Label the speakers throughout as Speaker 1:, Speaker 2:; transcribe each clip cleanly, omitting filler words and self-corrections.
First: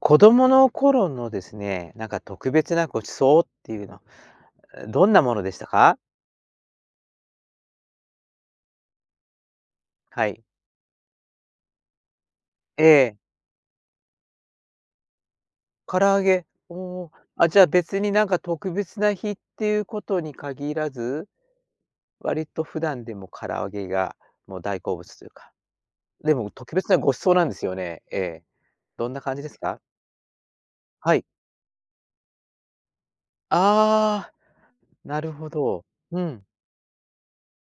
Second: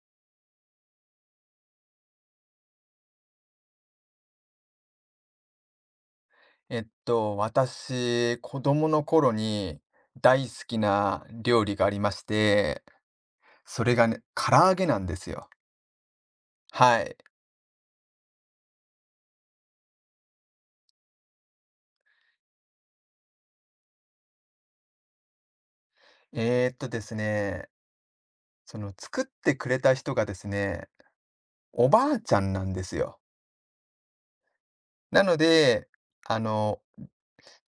Speaker 1: 子供の頃のですね、なんか特別なご馳走っていうの、どんなものでしたか？
Speaker 2: 私、子供の頃に
Speaker 1: はい。
Speaker 2: 大好きな料理がありまして、
Speaker 1: ええ、
Speaker 2: それがね、唐揚げなんですよ。
Speaker 1: 唐揚げ、お
Speaker 2: は
Speaker 1: お、
Speaker 2: い。
Speaker 1: あ、じゃあ別になんか特別な日っていうことに限らず、割と普段でも唐揚げがもう大好物というか、でも特別な
Speaker 2: で
Speaker 1: ご
Speaker 2: す
Speaker 1: 馳走なんです
Speaker 2: ね、
Speaker 1: よね？ええ。
Speaker 2: その
Speaker 1: どんな
Speaker 2: 作っ
Speaker 1: 感じで
Speaker 2: て
Speaker 1: す
Speaker 2: く
Speaker 1: か？
Speaker 2: れた人がですね、
Speaker 1: はい。
Speaker 2: おばあちゃんなんですよ。
Speaker 1: ああ、な
Speaker 2: な
Speaker 1: る
Speaker 2: の
Speaker 1: ほど。
Speaker 2: で、
Speaker 1: う
Speaker 2: あ
Speaker 1: ん。
Speaker 2: の、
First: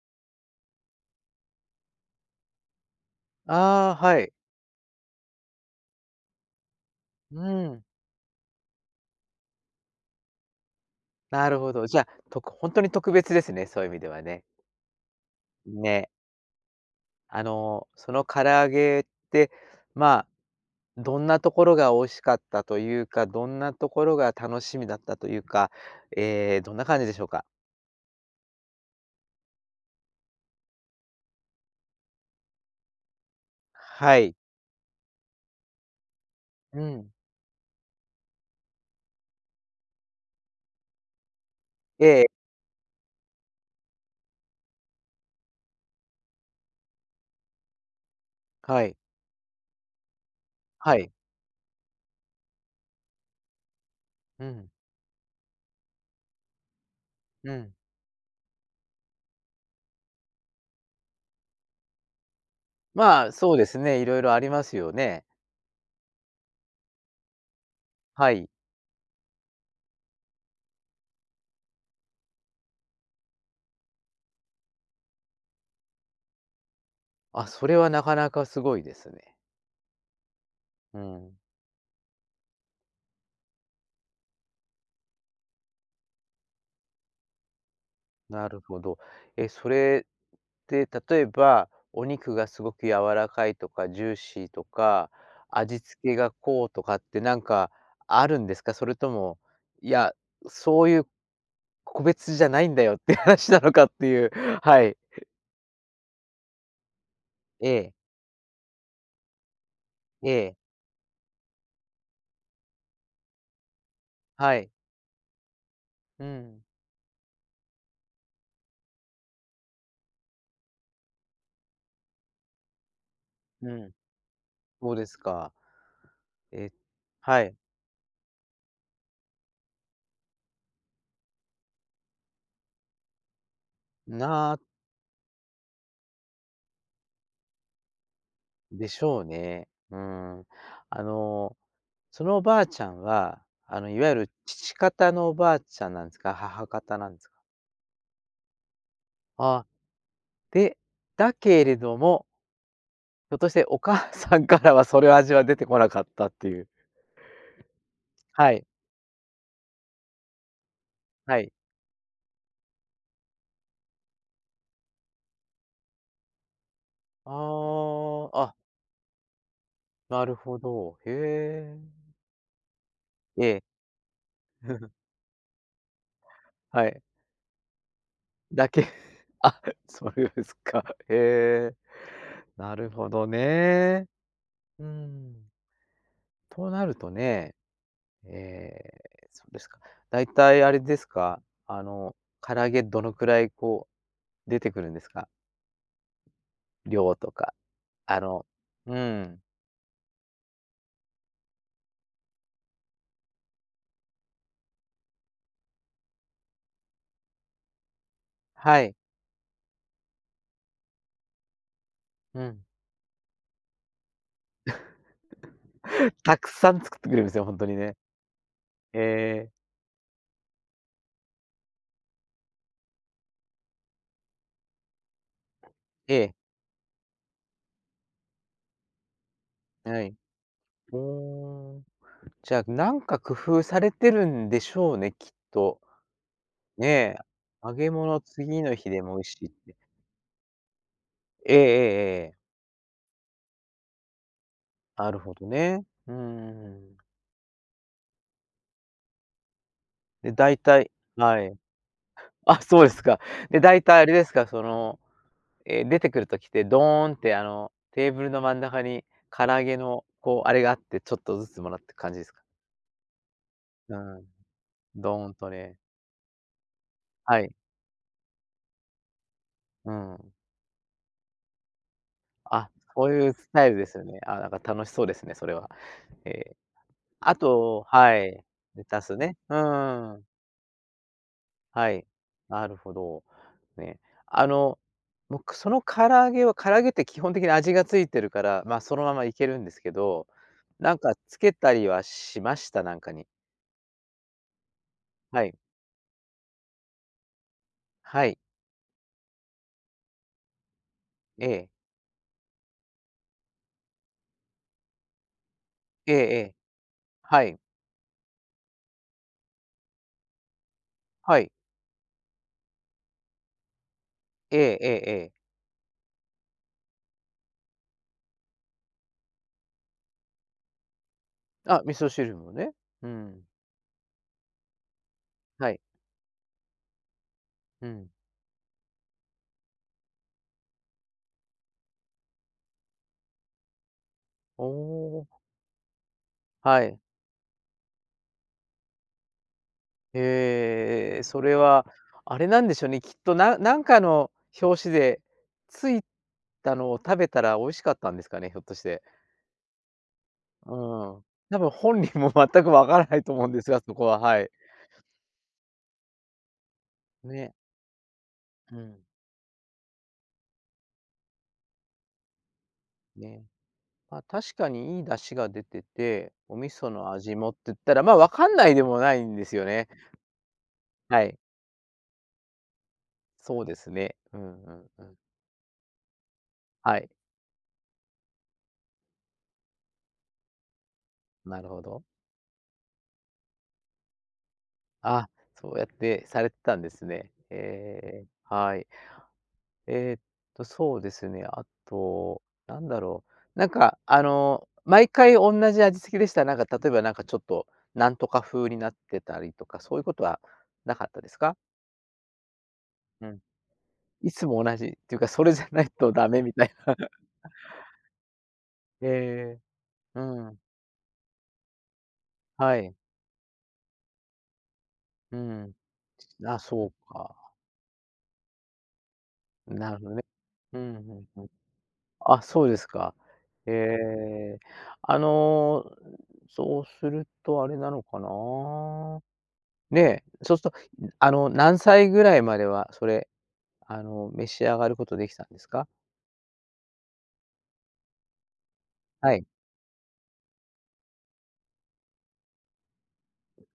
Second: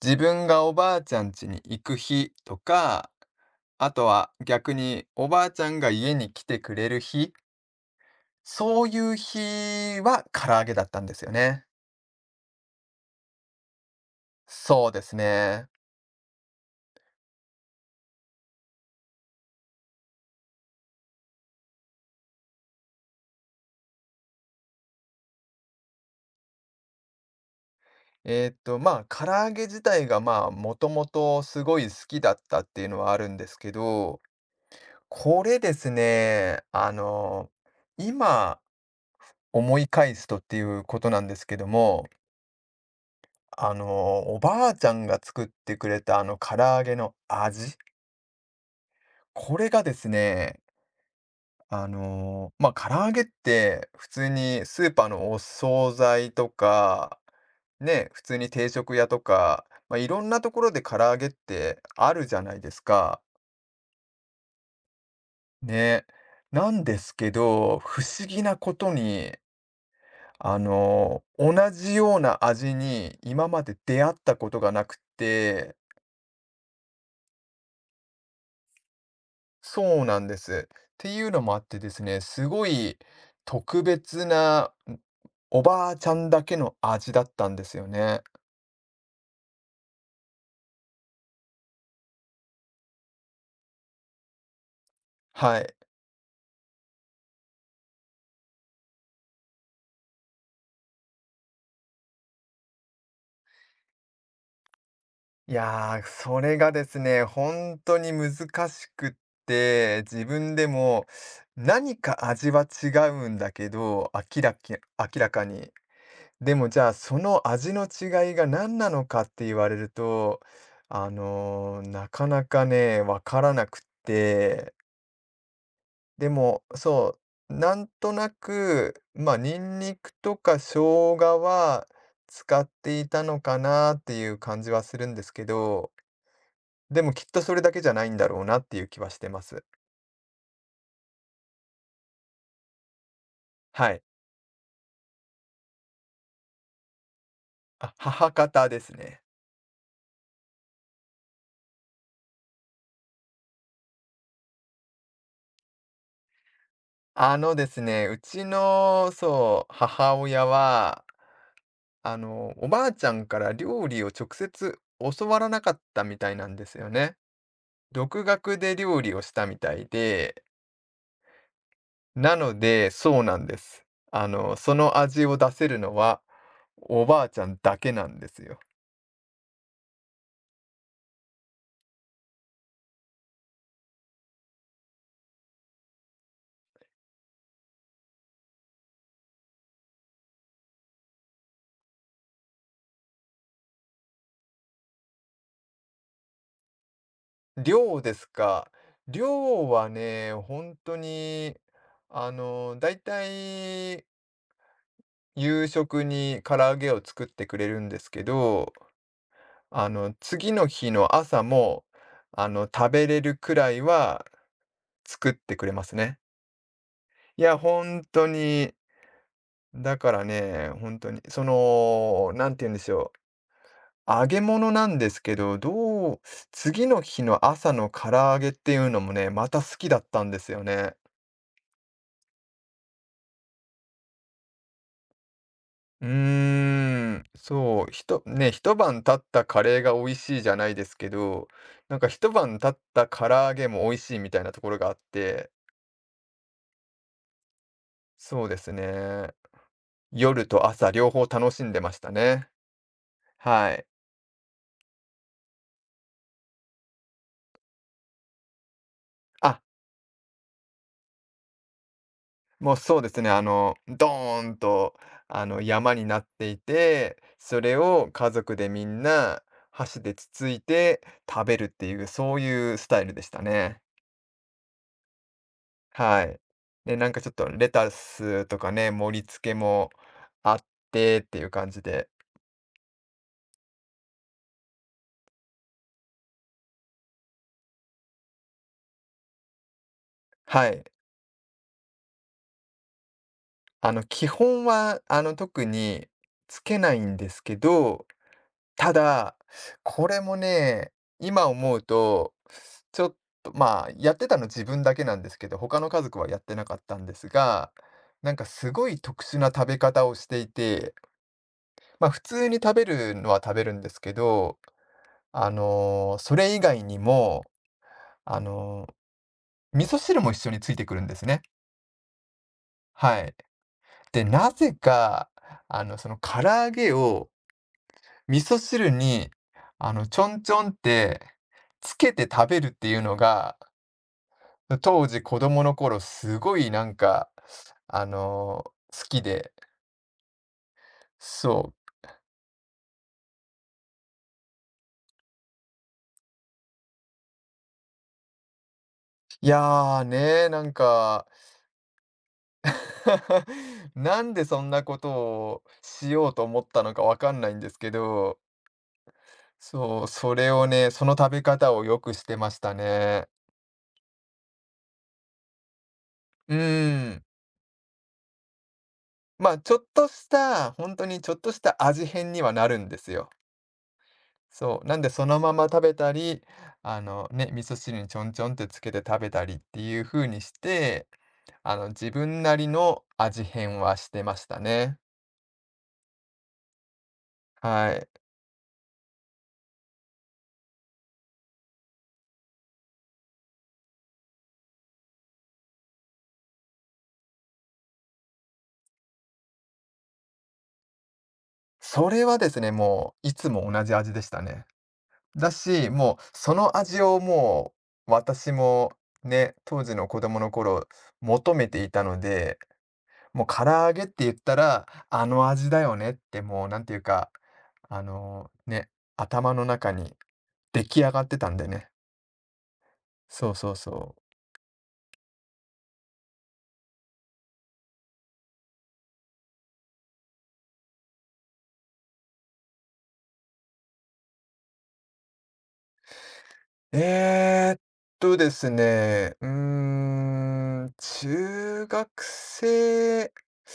Speaker 2: 自分がおばあちゃん家に行く日とか、あ
Speaker 1: ああ、
Speaker 2: と
Speaker 1: は
Speaker 2: は
Speaker 1: い。
Speaker 2: 逆におばあちゃんが家に来てくれる日、
Speaker 1: うん。
Speaker 2: そういう日は唐揚げだったんですよ
Speaker 1: なる
Speaker 2: ね。
Speaker 1: ほど。じゃあ、ほんとに特別ですね、そういう意味ではね。
Speaker 2: そうですね。
Speaker 1: ね。あの、その唐揚げって、まあ、どんなところが美味しかったというか、どんなところが楽しみだったというか、どんな感じでしょうか？
Speaker 2: まあ、唐揚げ自体が、まあ、もともとすごい好きだったっていうのはあるんですけ
Speaker 1: は
Speaker 2: ど、
Speaker 1: い。
Speaker 2: これですね、
Speaker 1: うん。
Speaker 2: 今思い返すとっていうことなんですけども、
Speaker 1: ええ、
Speaker 2: あの、おばあちゃんが作ってくれたあの唐揚げの味、
Speaker 1: はい。
Speaker 2: これがですね、
Speaker 1: はい。
Speaker 2: 唐揚げって普通
Speaker 1: う
Speaker 2: に
Speaker 1: ん、
Speaker 2: スーパーのお惣菜とか、
Speaker 1: うん。
Speaker 2: ね、普通に定食屋とか、まあ、いろんなところで唐揚げってあるじゃないですか。
Speaker 1: まあ、そうですね、いろいろありますよね。
Speaker 2: ね。なんですけど、不思
Speaker 1: は
Speaker 2: 議
Speaker 1: い。
Speaker 2: なことに、同じような味に今まで出会ったことがなくて
Speaker 1: あ、それはなかなかすごいですね。
Speaker 2: そうなんです。っ
Speaker 1: う
Speaker 2: ていう
Speaker 1: ん、
Speaker 2: のもあってですね、すごい特別な、おばあちゃんだけの味だったんですよね。
Speaker 1: なるほど。え、それで、例えば、お肉がすごく柔らかいとかジューシーとか、
Speaker 2: はい。
Speaker 1: 味付けがこうとかってなんかあるんですか？それとも、いや、そういう個別じゃないんだよっていう話なのかっていう。はい。
Speaker 2: いやー、それがですね、
Speaker 1: え
Speaker 2: 本
Speaker 1: え、
Speaker 2: 当に難しくって、自
Speaker 1: え
Speaker 2: 分
Speaker 1: え、
Speaker 2: でも何か味は違うんだけど、
Speaker 1: はい。
Speaker 2: 明らかに。
Speaker 1: う
Speaker 2: で
Speaker 1: ん、
Speaker 2: もじゃあ、その味の違いが何なのかって言われると、なかなかね、分からな
Speaker 1: う
Speaker 2: くっ
Speaker 1: ん、
Speaker 2: て。
Speaker 1: そうですか。
Speaker 2: でも、
Speaker 1: え、
Speaker 2: そ
Speaker 1: は
Speaker 2: う、
Speaker 1: い。
Speaker 2: なんとなく、ニンニクとか生姜は使っていたのかなっていう
Speaker 1: な
Speaker 2: 感じはするんですけど、でもきっとそれだけじゃないんだろうなっていう
Speaker 1: で
Speaker 2: 気
Speaker 1: し
Speaker 2: はし
Speaker 1: ょう
Speaker 2: てます。
Speaker 1: ね。うーん。あの、そのおばあちゃんは、あの、
Speaker 2: は
Speaker 1: い
Speaker 2: い。
Speaker 1: わゆる父方のおばあちゃんなんですか？母方なんですか？
Speaker 2: あ、母方ですね。
Speaker 1: あで、だけれども、ひょっとしてお母さんからはそれ味は出てこなかったっていう。
Speaker 2: あのですね、うち
Speaker 1: はい、
Speaker 2: の、そう、母親は、
Speaker 1: はい。
Speaker 2: おばあちゃんから料理を直接教わらなかったみたいなんですよね。独
Speaker 1: ああ、あ、
Speaker 2: 学で料理をしたみたい
Speaker 1: なる
Speaker 2: で
Speaker 1: ほど。へえ。
Speaker 2: なので、そうなんで
Speaker 1: え
Speaker 2: す。
Speaker 1: え。
Speaker 2: そ の味を出せるのは、
Speaker 1: はい。
Speaker 2: おばあちゃんだけなんですよ。
Speaker 1: だけ あ、そうですか。へえ。なるほどね。うーん。となるとね、ええ、そうですか。だいたいあれですか、あの、唐揚げどのくらいこう出てくるんですか？量とか、
Speaker 2: 量で
Speaker 1: あ
Speaker 2: す
Speaker 1: の
Speaker 2: か。
Speaker 1: うん。
Speaker 2: 量はね、本当に、だいたい夕食に唐揚げを作ってくれるんですけど、
Speaker 1: はい。
Speaker 2: 次の日の朝も、
Speaker 1: うん。
Speaker 2: 食べれるくらいは作ってくれますね。
Speaker 1: たくさん作ってくれるんです
Speaker 2: い
Speaker 1: よ、ほ
Speaker 2: や、
Speaker 1: んとにね。
Speaker 2: 本当に、
Speaker 1: ええ
Speaker 2: だからね、本当に、その、なんて言うんでしょう。揚げ物なんですけど、ど
Speaker 1: え
Speaker 2: う
Speaker 1: え、
Speaker 2: 次の日の朝の唐揚げっていうのもね、また好きだっ
Speaker 1: はい。
Speaker 2: たんですよね。
Speaker 1: うーん。じゃあ、なんか工夫されてるんでしょうね、きっと。
Speaker 2: うー
Speaker 1: ねえ、
Speaker 2: ん、
Speaker 1: 揚
Speaker 2: そう、
Speaker 1: げ
Speaker 2: ひ
Speaker 1: 物
Speaker 2: とね、
Speaker 1: 次
Speaker 2: 一
Speaker 1: の日
Speaker 2: 晩
Speaker 1: で
Speaker 2: 経
Speaker 1: も美
Speaker 2: っ
Speaker 1: 味し
Speaker 2: た
Speaker 1: いっ
Speaker 2: カ
Speaker 1: て。
Speaker 2: レーが美味しいじゃないですけど、
Speaker 1: ええええ
Speaker 2: なんか一
Speaker 1: ええ。
Speaker 2: 晩経った唐揚げも美味しいみたいなところがあっ
Speaker 1: なるほど
Speaker 2: て、
Speaker 1: ね。うん。
Speaker 2: そうですね。
Speaker 1: で、
Speaker 2: 夜
Speaker 1: 大
Speaker 2: と
Speaker 1: 体
Speaker 2: 朝両方
Speaker 1: は
Speaker 2: 楽
Speaker 1: い。
Speaker 2: しんでましたね。
Speaker 1: あ、そうですか。で、
Speaker 2: は
Speaker 1: 大
Speaker 2: い。
Speaker 1: 体あれですか、その、え、出てくる時ってドーンって、あの、テーブルの真ん中に唐
Speaker 2: あ
Speaker 1: 揚げの、こう、あれがあって、ちょっとずつもらってく感じですか？
Speaker 2: もうそうですね、
Speaker 1: う
Speaker 2: ド
Speaker 1: ん、
Speaker 2: ーンと、
Speaker 1: ドーンとね。
Speaker 2: 山になっていて、
Speaker 1: はい、
Speaker 2: それを家族でみんな
Speaker 1: う
Speaker 2: 箸でつ
Speaker 1: ん。
Speaker 2: ついて食べるっていう、そう
Speaker 1: あ、
Speaker 2: いうスタイ
Speaker 1: そ
Speaker 2: ル
Speaker 1: う
Speaker 2: で
Speaker 1: い
Speaker 2: し
Speaker 1: う
Speaker 2: た
Speaker 1: スタイル
Speaker 2: ね。
Speaker 1: ですよね。あ、なんか楽しそうですね、それは。
Speaker 2: は
Speaker 1: え
Speaker 2: い。
Speaker 1: え、
Speaker 2: で、なんかちょっ
Speaker 1: あ
Speaker 2: とレ
Speaker 1: と
Speaker 2: タ
Speaker 1: はい、
Speaker 2: スとか
Speaker 1: レ
Speaker 2: ね、
Speaker 1: タス
Speaker 2: 盛り
Speaker 1: ね。
Speaker 2: 付
Speaker 1: う
Speaker 2: けも
Speaker 1: ーん、
Speaker 2: あってっていう感じ
Speaker 1: はい。
Speaker 2: で。
Speaker 1: なるほど。ね。あの、僕その唐揚げは唐揚げって基本的に味が付いてるから、ま、そのままいけるんですけど、
Speaker 2: はい。
Speaker 1: なんかつけたりはしました？なんかに。
Speaker 2: 基本は、
Speaker 1: はい。
Speaker 2: 特につけないんですけど、
Speaker 1: はい。
Speaker 2: ただ、これもね、今
Speaker 1: ええ。
Speaker 2: 思うとちょっと、まあ、やってたの自分だけなんですけど、他の家
Speaker 1: ええ
Speaker 2: 族はや
Speaker 1: え
Speaker 2: って
Speaker 1: え。
Speaker 2: なかったんです
Speaker 1: はい。
Speaker 2: が、なんかすごい特殊な食べ方をしていて、
Speaker 1: はい。
Speaker 2: まあ、普通に食べるのは食べるんですけ
Speaker 1: え
Speaker 2: ど、
Speaker 1: えええええ。
Speaker 2: それ以外にも、あの、味噌汁も一緒についてくるんですね。
Speaker 1: あ、味噌汁もね。う
Speaker 2: はい。
Speaker 1: ん。
Speaker 2: で、なぜか、
Speaker 1: はい。
Speaker 2: その唐揚げを
Speaker 1: うん。
Speaker 2: 味噌汁に、ちょんちょんってつけて食べるっていうのが、
Speaker 1: お
Speaker 2: 当時
Speaker 1: お、
Speaker 2: 子供の頃すごい
Speaker 1: は
Speaker 2: なん
Speaker 1: い。
Speaker 2: か、あの、好きで、
Speaker 1: へえ、それ
Speaker 2: そう。
Speaker 1: は、あれなんでしょうね、きっとなんかの表紙でついたのを食べたら美味しかったんですかね、ひょっとして。
Speaker 2: いや、ね、なん
Speaker 1: うん。多
Speaker 2: か
Speaker 1: 分本人も全くわからないと思うんですが、そこは、
Speaker 2: なん
Speaker 1: は
Speaker 2: で
Speaker 1: い。
Speaker 2: そんなことをしようと思ったのかわかんない
Speaker 1: ね、
Speaker 2: んですけど、
Speaker 1: うん、
Speaker 2: そう、それをね、その食べ方をよくしてましたね。
Speaker 1: ね。まあ、確かにいい出汁が出てて、
Speaker 2: う
Speaker 1: お味噌
Speaker 2: ー
Speaker 1: の
Speaker 2: ん。
Speaker 1: 味もって言ったら、まあ、わかんないでもないんで
Speaker 2: ま
Speaker 1: す
Speaker 2: あ、
Speaker 1: よ
Speaker 2: ちょっ
Speaker 1: ね。
Speaker 2: とした、本当に
Speaker 1: は
Speaker 2: ちょっ
Speaker 1: い、
Speaker 2: とした味変にはなるんですよ。
Speaker 1: そうですね。うんう
Speaker 2: そう、
Speaker 1: ん
Speaker 2: なん
Speaker 1: う
Speaker 2: で
Speaker 1: ん。
Speaker 2: そのまま食べたり、
Speaker 1: は
Speaker 2: あ
Speaker 1: い、
Speaker 2: のね、味噌汁にちょんちょんってつけて食べたりっていう風にして、
Speaker 1: なる
Speaker 2: あ
Speaker 1: ほ
Speaker 2: の
Speaker 1: ど。
Speaker 2: 自分なりの味変はしてましたね。
Speaker 1: あ、そうやってされてたんですね。
Speaker 2: は
Speaker 1: え
Speaker 2: い。
Speaker 1: え、はい。えーっそうですね。あと、なんだろう。なんか、あの、毎回同じ味付けでした。なんか、例えば、なんか、ちょっと、なんとか風になってたりとか、そういうことはなかったですか？
Speaker 2: それはですね、も
Speaker 1: う
Speaker 2: うい
Speaker 1: ん。
Speaker 2: つも同じ味でし
Speaker 1: い
Speaker 2: た
Speaker 1: つも
Speaker 2: ね。
Speaker 1: 同じっていうか、そ
Speaker 2: だ
Speaker 1: れじゃな
Speaker 2: し、
Speaker 1: いと
Speaker 2: もう
Speaker 1: ダメみ
Speaker 2: そ
Speaker 1: たい
Speaker 2: の
Speaker 1: な。
Speaker 2: 味をもう私も ね、
Speaker 1: ええ、
Speaker 2: 当時の子
Speaker 1: う
Speaker 2: 供の
Speaker 1: ん。
Speaker 2: 頃求めていたので、
Speaker 1: はい。
Speaker 2: もう唐揚げって言ったらあ
Speaker 1: う
Speaker 2: の味
Speaker 1: ん。
Speaker 2: だよねって
Speaker 1: あ、
Speaker 2: もうなん
Speaker 1: そ
Speaker 2: ていう
Speaker 1: う
Speaker 2: か、
Speaker 1: か。
Speaker 2: あのね、頭の中
Speaker 1: なるほど
Speaker 2: に
Speaker 1: ね。う
Speaker 2: 出
Speaker 1: んう
Speaker 2: 来上がっ
Speaker 1: ん
Speaker 2: て
Speaker 1: うん。
Speaker 2: たんでね。
Speaker 1: あ、そうですか。
Speaker 2: そうそ
Speaker 1: え
Speaker 2: うそう。
Speaker 1: え、あの、そうするとあれなのかな？ね、そうすると、あの、何歳ぐらいまでは、それ、あの、召し上がることできたんですか？
Speaker 2: えーっです
Speaker 1: は
Speaker 2: ね、
Speaker 1: い、
Speaker 2: うーん、中学生、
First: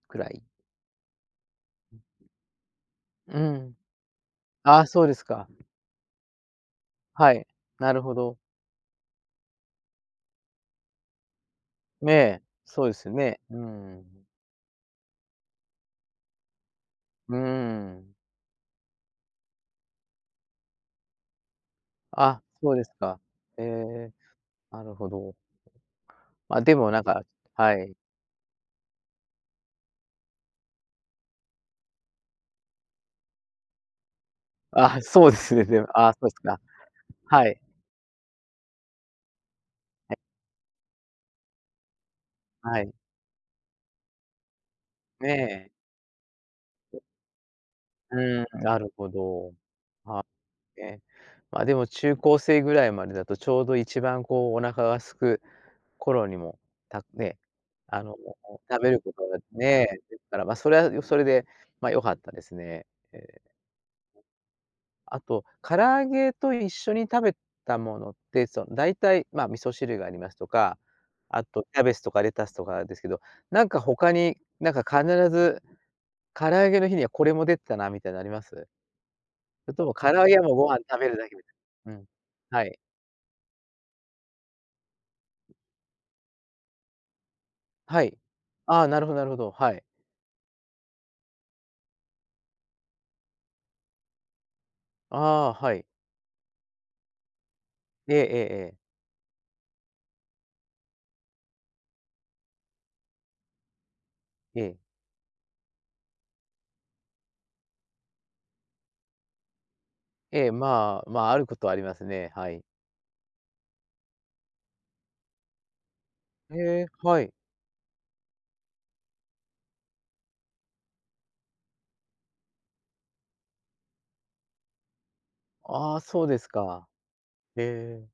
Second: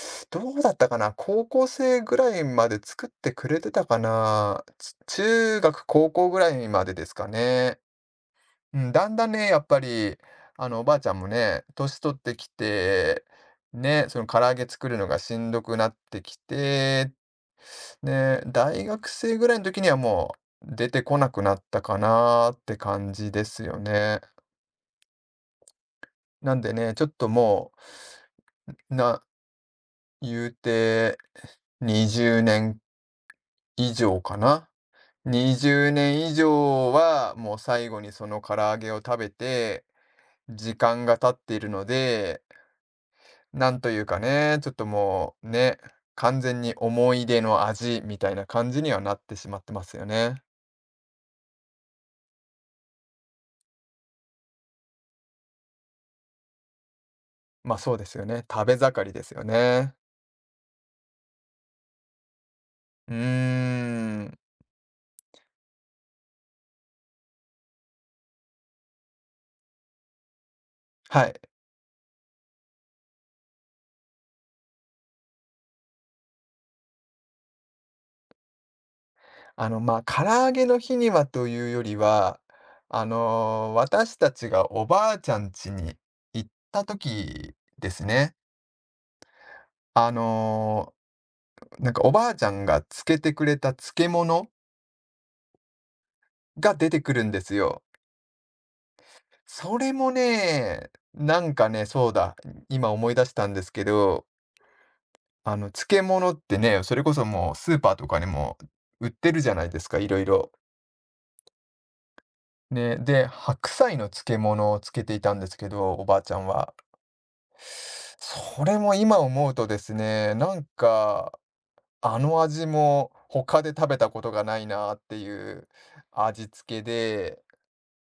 Speaker 1: くらい。
Speaker 2: どうだったかな高校生ぐらいまで作って
Speaker 1: う
Speaker 2: くれて
Speaker 1: ん。
Speaker 2: たかな
Speaker 1: ああ、そうですか。
Speaker 2: 中学、高校ぐらいまでですか
Speaker 1: はい、
Speaker 2: ね。
Speaker 1: なるほど。
Speaker 2: うん、だんだんね、やっぱり、おばあちゃんもね、年
Speaker 1: ね
Speaker 2: 取って
Speaker 1: え、
Speaker 2: き
Speaker 1: そうです
Speaker 2: て、
Speaker 1: ね。う
Speaker 2: ね、
Speaker 1: ん。
Speaker 2: その唐揚げ作るのがしんどくなってきてっ
Speaker 1: うーん。
Speaker 2: で、大学生ぐらいの時にはもう出てこなくなったか
Speaker 1: あ、
Speaker 2: なーっ
Speaker 1: そう
Speaker 2: て
Speaker 1: です
Speaker 2: 感
Speaker 1: か。
Speaker 2: じです
Speaker 1: え
Speaker 2: よ
Speaker 1: え、
Speaker 2: ね。
Speaker 1: なるほど。
Speaker 2: なん
Speaker 1: ま、
Speaker 2: で
Speaker 1: でも
Speaker 2: ね、ち
Speaker 1: なん
Speaker 2: ょっ
Speaker 1: か
Speaker 2: とも
Speaker 1: はい。
Speaker 2: う、言うて20年以上かな。
Speaker 1: あ、そうですね、でも、
Speaker 2: 20
Speaker 1: ああ、そ
Speaker 2: 年
Speaker 1: う
Speaker 2: 以
Speaker 1: ですか。
Speaker 2: 上は
Speaker 1: は
Speaker 2: もう
Speaker 1: い。
Speaker 2: 最後にその唐揚げを食べて
Speaker 1: え、
Speaker 2: 時間が経っているので、
Speaker 1: はい。
Speaker 2: なんというかね、ちょっと
Speaker 1: ね
Speaker 2: もう
Speaker 1: え。
Speaker 2: ね、完全に思い出の味
Speaker 1: う
Speaker 2: みたい
Speaker 1: ー
Speaker 2: な
Speaker 1: ん、
Speaker 2: 感
Speaker 1: な
Speaker 2: じに
Speaker 1: る
Speaker 2: は
Speaker 1: ほ
Speaker 2: なってし
Speaker 1: ど。
Speaker 2: まってますよね。
Speaker 1: ええ。ま、でも中高生ぐらいまでだと、ちょうど一番こうお腹がすく頃にも、たね、
Speaker 2: まあそう
Speaker 1: あ
Speaker 2: で
Speaker 1: の、
Speaker 2: すよね。食べ
Speaker 1: 食べる
Speaker 2: 盛り
Speaker 1: こ
Speaker 2: で
Speaker 1: と
Speaker 2: す
Speaker 1: が
Speaker 2: よ
Speaker 1: ね、
Speaker 2: ね。
Speaker 1: ですから、ま、それはそれで、ま、良かったですね。
Speaker 2: う
Speaker 1: ええ、
Speaker 2: ーん、
Speaker 1: あと、唐揚げと一緒に食べたものって、その、大体、ま、味噌汁がありますとか、
Speaker 2: はい。
Speaker 1: あとキャベツとかレタスとかですけど、なんか他に、なんか必ず唐揚げの日にはこれも出てたなみたいなのあります？それとも唐
Speaker 2: 唐
Speaker 1: 揚げは
Speaker 2: 揚
Speaker 1: もう
Speaker 2: げ
Speaker 1: ご
Speaker 2: の
Speaker 1: 飯
Speaker 2: 日
Speaker 1: 食
Speaker 2: に
Speaker 1: べる
Speaker 2: は
Speaker 1: だけみ
Speaker 2: と
Speaker 1: た
Speaker 2: いうよ
Speaker 1: いな。
Speaker 2: り
Speaker 1: うん。
Speaker 2: は、
Speaker 1: はい。
Speaker 2: 私たちがおばあちゃん家に行った時で
Speaker 1: は
Speaker 2: す
Speaker 1: い。
Speaker 2: ね。
Speaker 1: ああ、なるほどなるほど。はい。
Speaker 2: あの、なんかおばあちゃんが漬けてくれた漬物
Speaker 1: ああ、はい。
Speaker 2: が出てくるんですよ。
Speaker 1: ええええええ。
Speaker 2: それもね、なんかね、そうだ、今思い出したんですけど、
Speaker 1: ええ。
Speaker 2: 漬物ってね、それこそもうスーパーとかにも売ってるじゃないですか、いろい
Speaker 1: え
Speaker 2: ろ
Speaker 1: え、まあ、まあ、あることはありますね、はい。
Speaker 2: ね、で、白菜の漬物をつけていたんですけど、おばあちゃん
Speaker 1: え
Speaker 2: は。
Speaker 1: え、はい。
Speaker 2: それも今思うとですね、なんか、あの味も他で食べたことがないなっていう
Speaker 1: ああ、そうで
Speaker 2: 味
Speaker 1: す
Speaker 2: 付け
Speaker 1: か。
Speaker 2: で、
Speaker 1: ええ、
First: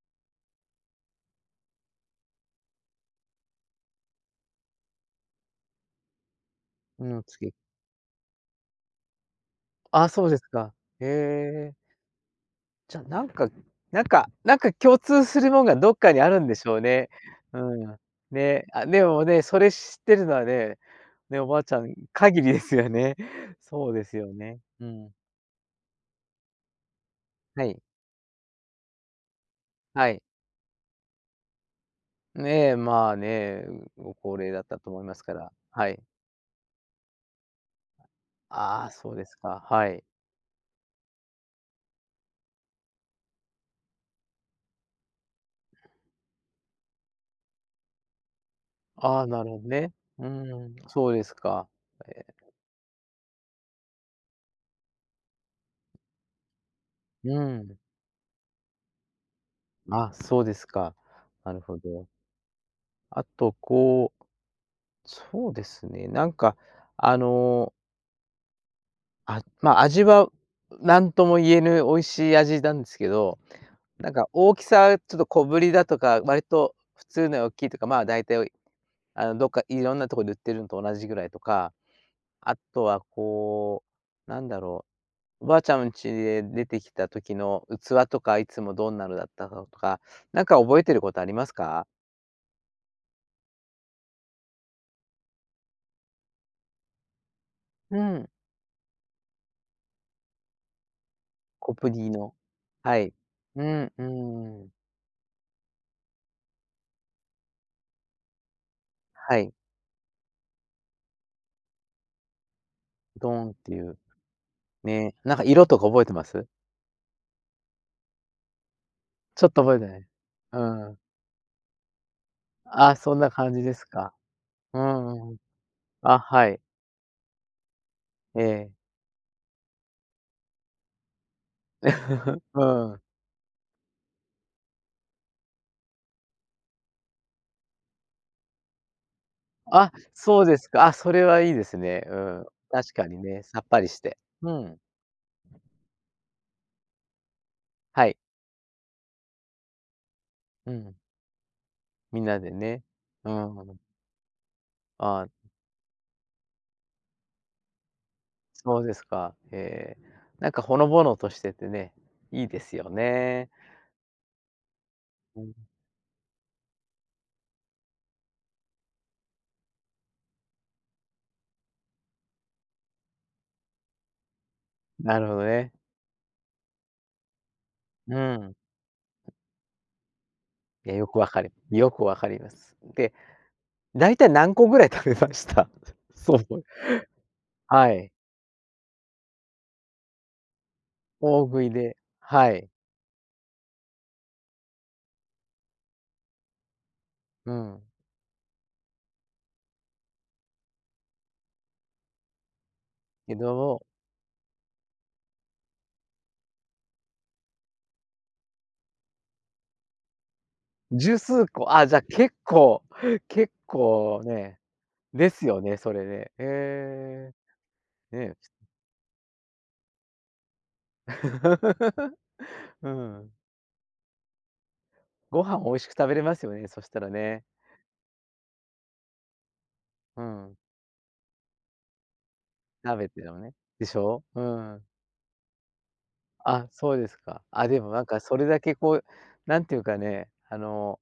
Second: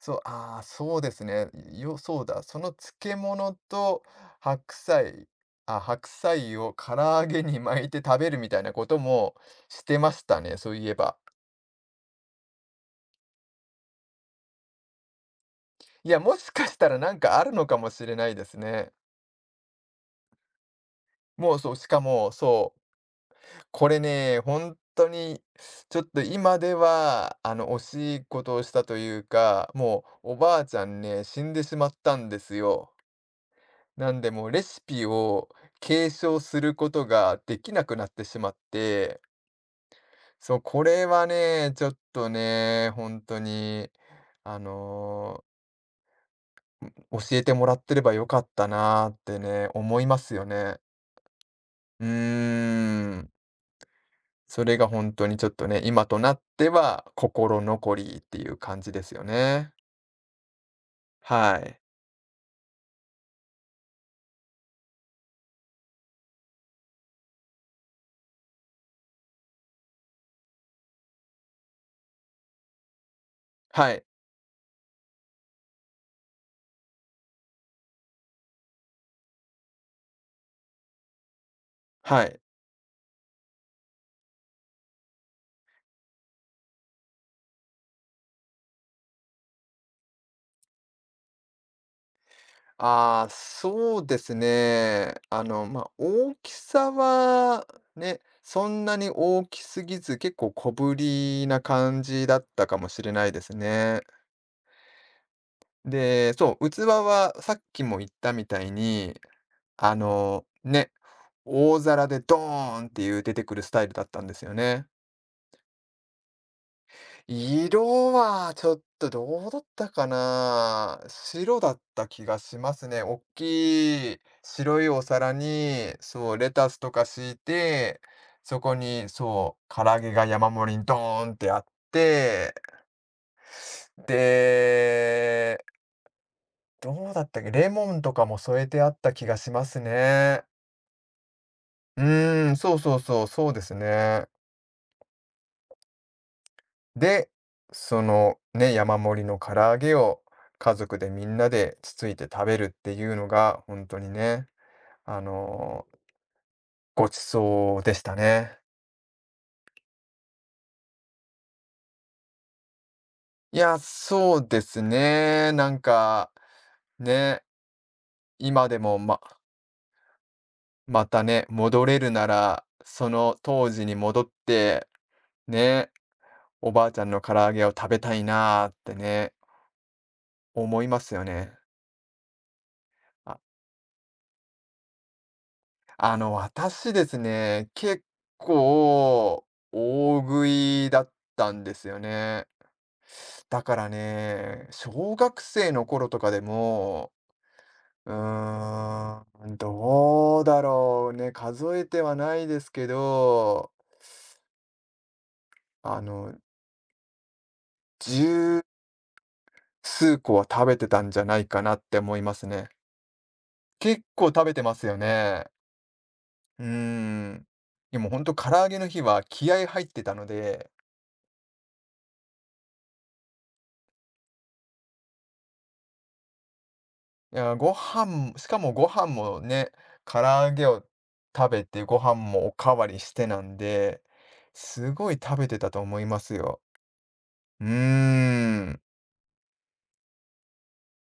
Speaker 2: そう、ああ、そうですね。よ、そうだ。その漬物と白菜、あ、白菜を唐
Speaker 1: うん、
Speaker 2: 揚げ
Speaker 1: 次。
Speaker 2: に巻いて食べるみたいなこともして
Speaker 1: ああ、
Speaker 2: まし
Speaker 1: そうで
Speaker 2: た
Speaker 1: す
Speaker 2: ね、そ
Speaker 1: か。
Speaker 2: ういえ
Speaker 1: へ
Speaker 2: ば。
Speaker 1: え。じゃ、なんか共通するもんがどっ
Speaker 2: い
Speaker 1: か
Speaker 2: や、
Speaker 1: にあ
Speaker 2: も
Speaker 1: るん
Speaker 2: し
Speaker 1: で
Speaker 2: か
Speaker 1: し
Speaker 2: し
Speaker 1: ょう
Speaker 2: たら
Speaker 1: ね。
Speaker 2: なんかある
Speaker 1: う
Speaker 2: のかも
Speaker 1: ん。
Speaker 2: しれないです
Speaker 1: ね、あ、
Speaker 2: ね。
Speaker 1: でもね、それ知ってるのはね、ね、お
Speaker 2: もう、
Speaker 1: ばあ
Speaker 2: そ
Speaker 1: ち
Speaker 2: う、
Speaker 1: ゃ
Speaker 2: し
Speaker 1: ん
Speaker 2: かも、
Speaker 1: 限りで
Speaker 2: そ
Speaker 1: すよね。
Speaker 2: う、こ
Speaker 1: そう
Speaker 2: れ
Speaker 1: ですよ
Speaker 2: ね、
Speaker 1: ね。
Speaker 2: 本
Speaker 1: う
Speaker 2: 当
Speaker 1: ん。
Speaker 2: にちょっと今では、
Speaker 1: は
Speaker 2: 惜
Speaker 1: い、
Speaker 2: しいことをしたというか、も
Speaker 1: はい。
Speaker 2: うおばあちゃんね、死んでしまったんです
Speaker 1: ねえ、
Speaker 2: よ。
Speaker 1: まあね、
Speaker 2: な
Speaker 1: ご
Speaker 2: んで、
Speaker 1: 高
Speaker 2: もう
Speaker 1: 齢だ
Speaker 2: レ
Speaker 1: った
Speaker 2: シ
Speaker 1: と思
Speaker 2: ピ
Speaker 1: いますか
Speaker 2: を
Speaker 1: ら。はい。
Speaker 2: 継承することができなくなってしまっ
Speaker 1: ああ、そう
Speaker 2: て、
Speaker 1: ですか、はい。
Speaker 2: そう、これはね、ちょっとね、本当に、あの、教えてもらってればよかったなーっ
Speaker 1: ああ、
Speaker 2: て
Speaker 1: なるほ
Speaker 2: ね、
Speaker 1: どね。
Speaker 2: 思いま
Speaker 1: う
Speaker 2: すよ
Speaker 1: ん、
Speaker 2: ね。
Speaker 1: そうですか。
Speaker 2: う
Speaker 1: えー
Speaker 2: ーん。それが本当にちょっとね、今となっては
Speaker 1: う
Speaker 2: 心
Speaker 1: ん。
Speaker 2: 残りっていう感じですよね。
Speaker 1: あ、そうですか。な
Speaker 2: は
Speaker 1: る
Speaker 2: い。
Speaker 1: ほど。あと、こう、そうですね、なんか、あのー、あ、まあ、味は何とも言えぬ美味しい味なんですけど、
Speaker 2: はい。
Speaker 1: なんか大きさ、ちょっと小ぶりだとか、割と普通のより大きいとか、まあ、大体、あの、どっかいろんなところで売ってるのと同じぐらいとか、
Speaker 2: はい。
Speaker 1: あとはこう、なんだろうおばあちゃん家で出てきた時の器とか、いつもどんなのだったかとか、なんか覚えてることありますか？
Speaker 2: ああ、そうですね。まあ、大きさは
Speaker 1: う
Speaker 2: ね、
Speaker 1: ん。
Speaker 2: そんなに大きすぎず、結構小ぶりな
Speaker 1: コプ
Speaker 2: 感
Speaker 1: リ
Speaker 2: じ
Speaker 1: の
Speaker 2: だったかも
Speaker 1: は
Speaker 2: しれ
Speaker 1: い。
Speaker 2: ないです
Speaker 1: うん
Speaker 2: ね。
Speaker 1: うん。
Speaker 2: で、そう、器はさっきも言ったみたいに、
Speaker 1: はい。
Speaker 2: ね、大皿でドーンっていう
Speaker 1: ド
Speaker 2: 出
Speaker 1: ー
Speaker 2: て
Speaker 1: ン
Speaker 2: く
Speaker 1: っ
Speaker 2: るス
Speaker 1: てい
Speaker 2: タイル
Speaker 1: う、
Speaker 2: だったんですよね。
Speaker 1: ね。なんか色とか覚えてます？
Speaker 2: 色はちょっと
Speaker 1: ちょ
Speaker 2: どう
Speaker 1: っ
Speaker 2: だ
Speaker 1: と
Speaker 2: っ
Speaker 1: 覚えて
Speaker 2: た
Speaker 1: な
Speaker 2: か
Speaker 1: い。うん。
Speaker 2: な。白だった気がします
Speaker 1: あ、
Speaker 2: ね。
Speaker 1: そ
Speaker 2: お
Speaker 1: ん
Speaker 2: っ
Speaker 1: な感じです
Speaker 2: き
Speaker 1: か。
Speaker 2: い
Speaker 1: う
Speaker 2: 白いお
Speaker 1: ん
Speaker 2: 皿
Speaker 1: うん。
Speaker 2: に、
Speaker 1: あ、
Speaker 2: そう、
Speaker 1: は
Speaker 2: レ
Speaker 1: い。
Speaker 2: タスとか敷いて、
Speaker 1: え
Speaker 2: そ
Speaker 1: え。
Speaker 2: こに、そう、唐揚げが山盛りにドーンってあっ て、
Speaker 1: うん。
Speaker 2: で、どうだったっけ、レモンとかも添えてあった気がします
Speaker 1: あ、そ
Speaker 2: ね。
Speaker 1: うですか。あ、それはいいです
Speaker 2: う
Speaker 1: ね。うん。
Speaker 2: ーん、そう
Speaker 1: 確
Speaker 2: そう
Speaker 1: かに
Speaker 2: そう、
Speaker 1: ね、
Speaker 2: そうで
Speaker 1: さっ
Speaker 2: す
Speaker 1: ぱりして。
Speaker 2: ね。
Speaker 1: うん。
Speaker 2: で、そ
Speaker 1: はい。
Speaker 2: のね、山盛りの唐揚げを
Speaker 1: う
Speaker 2: 家
Speaker 1: ん。
Speaker 2: 族でみんなでつつい
Speaker 1: みん
Speaker 2: て
Speaker 1: な
Speaker 2: 食
Speaker 1: で
Speaker 2: べるっ
Speaker 1: ね。
Speaker 2: ていうの
Speaker 1: う
Speaker 2: が、
Speaker 1: ん。
Speaker 2: 本当にね、あ
Speaker 1: ああ、
Speaker 2: の、ご馳走でしたね。
Speaker 1: そうですか。ええ。なんかほのぼのとしててね、いいですよね。
Speaker 2: いや、そうです
Speaker 1: う
Speaker 2: ね。
Speaker 1: ん、
Speaker 2: なんか、ね、今でも、ままたね、戻れるなら、その当時に戻って、
Speaker 1: なるほどね。
Speaker 2: ね、おばあちゃんの唐揚げを食べた
Speaker 1: う
Speaker 2: い
Speaker 1: ん。
Speaker 2: なーってね、思い
Speaker 1: いや、
Speaker 2: ま
Speaker 1: よ
Speaker 2: す
Speaker 1: く
Speaker 2: よ
Speaker 1: わかる
Speaker 2: ね。
Speaker 1: よくわかります。で、
Speaker 2: あ
Speaker 1: だいたい何個ぐらい食べました？
Speaker 2: あの、
Speaker 1: そう
Speaker 2: 私ですね、
Speaker 1: は
Speaker 2: 結
Speaker 1: い。
Speaker 2: 構大食いだっ
Speaker 1: 大
Speaker 2: たん
Speaker 1: 食い
Speaker 2: です
Speaker 1: で、
Speaker 2: よね。
Speaker 1: はい。
Speaker 2: だからね、小学生の頃とかでも、
Speaker 1: うん。
Speaker 2: うーん、どうだろうね、数えてはないですけ
Speaker 1: け
Speaker 2: ど、
Speaker 1: ど、
Speaker 2: あの、十数個は食べてたん
Speaker 1: 十
Speaker 2: じゃ
Speaker 1: 数
Speaker 2: ないか
Speaker 1: 個、
Speaker 2: なっ
Speaker 1: あ、じ
Speaker 2: て
Speaker 1: ゃ、
Speaker 2: 思いま
Speaker 1: 結
Speaker 2: すね。
Speaker 1: 構結
Speaker 2: 結
Speaker 1: 構
Speaker 2: 構食べ
Speaker 1: ね、
Speaker 2: てますよ
Speaker 1: です
Speaker 2: ね。
Speaker 1: よね、それね。
Speaker 2: うー
Speaker 1: へ
Speaker 2: ん。でも
Speaker 1: え、
Speaker 2: ほんと
Speaker 1: ね。
Speaker 2: 唐揚げの日は気合入ってたので
Speaker 1: うん。ご飯美味しく食べれますよね、そしたら
Speaker 2: い
Speaker 1: ね。
Speaker 2: や、ご飯しかもご飯もね、唐
Speaker 1: う
Speaker 2: 揚
Speaker 1: ん。
Speaker 2: げを食べて、ご飯もおかわ
Speaker 1: 食
Speaker 2: り
Speaker 1: べ
Speaker 2: し
Speaker 1: て
Speaker 2: て
Speaker 1: でも
Speaker 2: な
Speaker 1: ね。
Speaker 2: ん
Speaker 1: でし
Speaker 2: で、
Speaker 1: ょ？うん。
Speaker 2: すごい食べてたと思いますよ。
Speaker 1: あ、そうですか。
Speaker 2: うー
Speaker 1: あ、でもなんかそれだけ
Speaker 2: ん。
Speaker 1: こう、なんていうかね、あの、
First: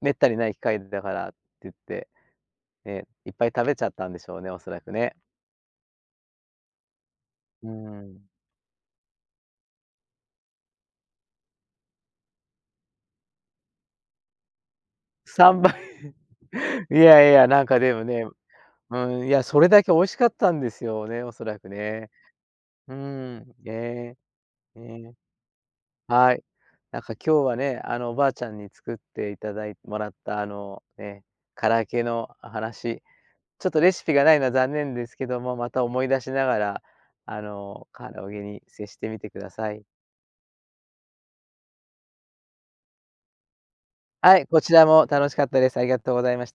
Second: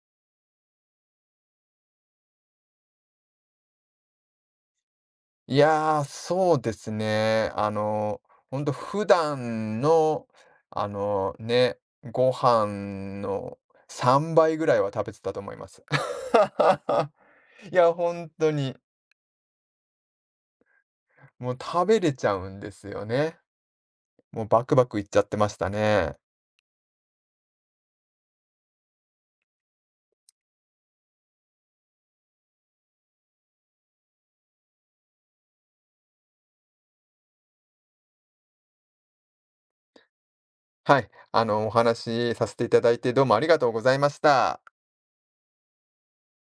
Speaker 1: 滅多にない機会だからって言って、ね、いっぱい食べちゃったんでしょうね、おそらくね。
Speaker 2: いやー、そうですね。
Speaker 1: うーん。
Speaker 2: ほんと普段の、ね、ご飯の3倍ぐらいは食べてたと思い
Speaker 1: 3
Speaker 2: ます。
Speaker 1: 倍。いやいや、なん
Speaker 2: い
Speaker 1: か
Speaker 2: や、
Speaker 1: でもね、
Speaker 2: 本
Speaker 1: う
Speaker 2: 当に、
Speaker 1: ーん、いや、それだけ美味しかったんですよね、おそ
Speaker 2: もう
Speaker 1: らく
Speaker 2: 食べ
Speaker 1: ね。
Speaker 2: れちゃうんです
Speaker 1: うー
Speaker 2: よね。
Speaker 1: ん、ね、
Speaker 2: もうバクバクいっ
Speaker 1: ね、
Speaker 2: ちゃってましたね。
Speaker 1: はい。なんか今日はね、あの、おばあちゃんに作っていただいもらったあの、ね、から揚の話ちょっとレシピがないのは残念ですけども、また思い出しながら、あの、カラオケに接してみてください。
Speaker 2: はい、お話しさせていただいて、どうもありがとうございまし
Speaker 1: はい、
Speaker 2: た。
Speaker 1: こちらも楽しかったです。ありがとうございました。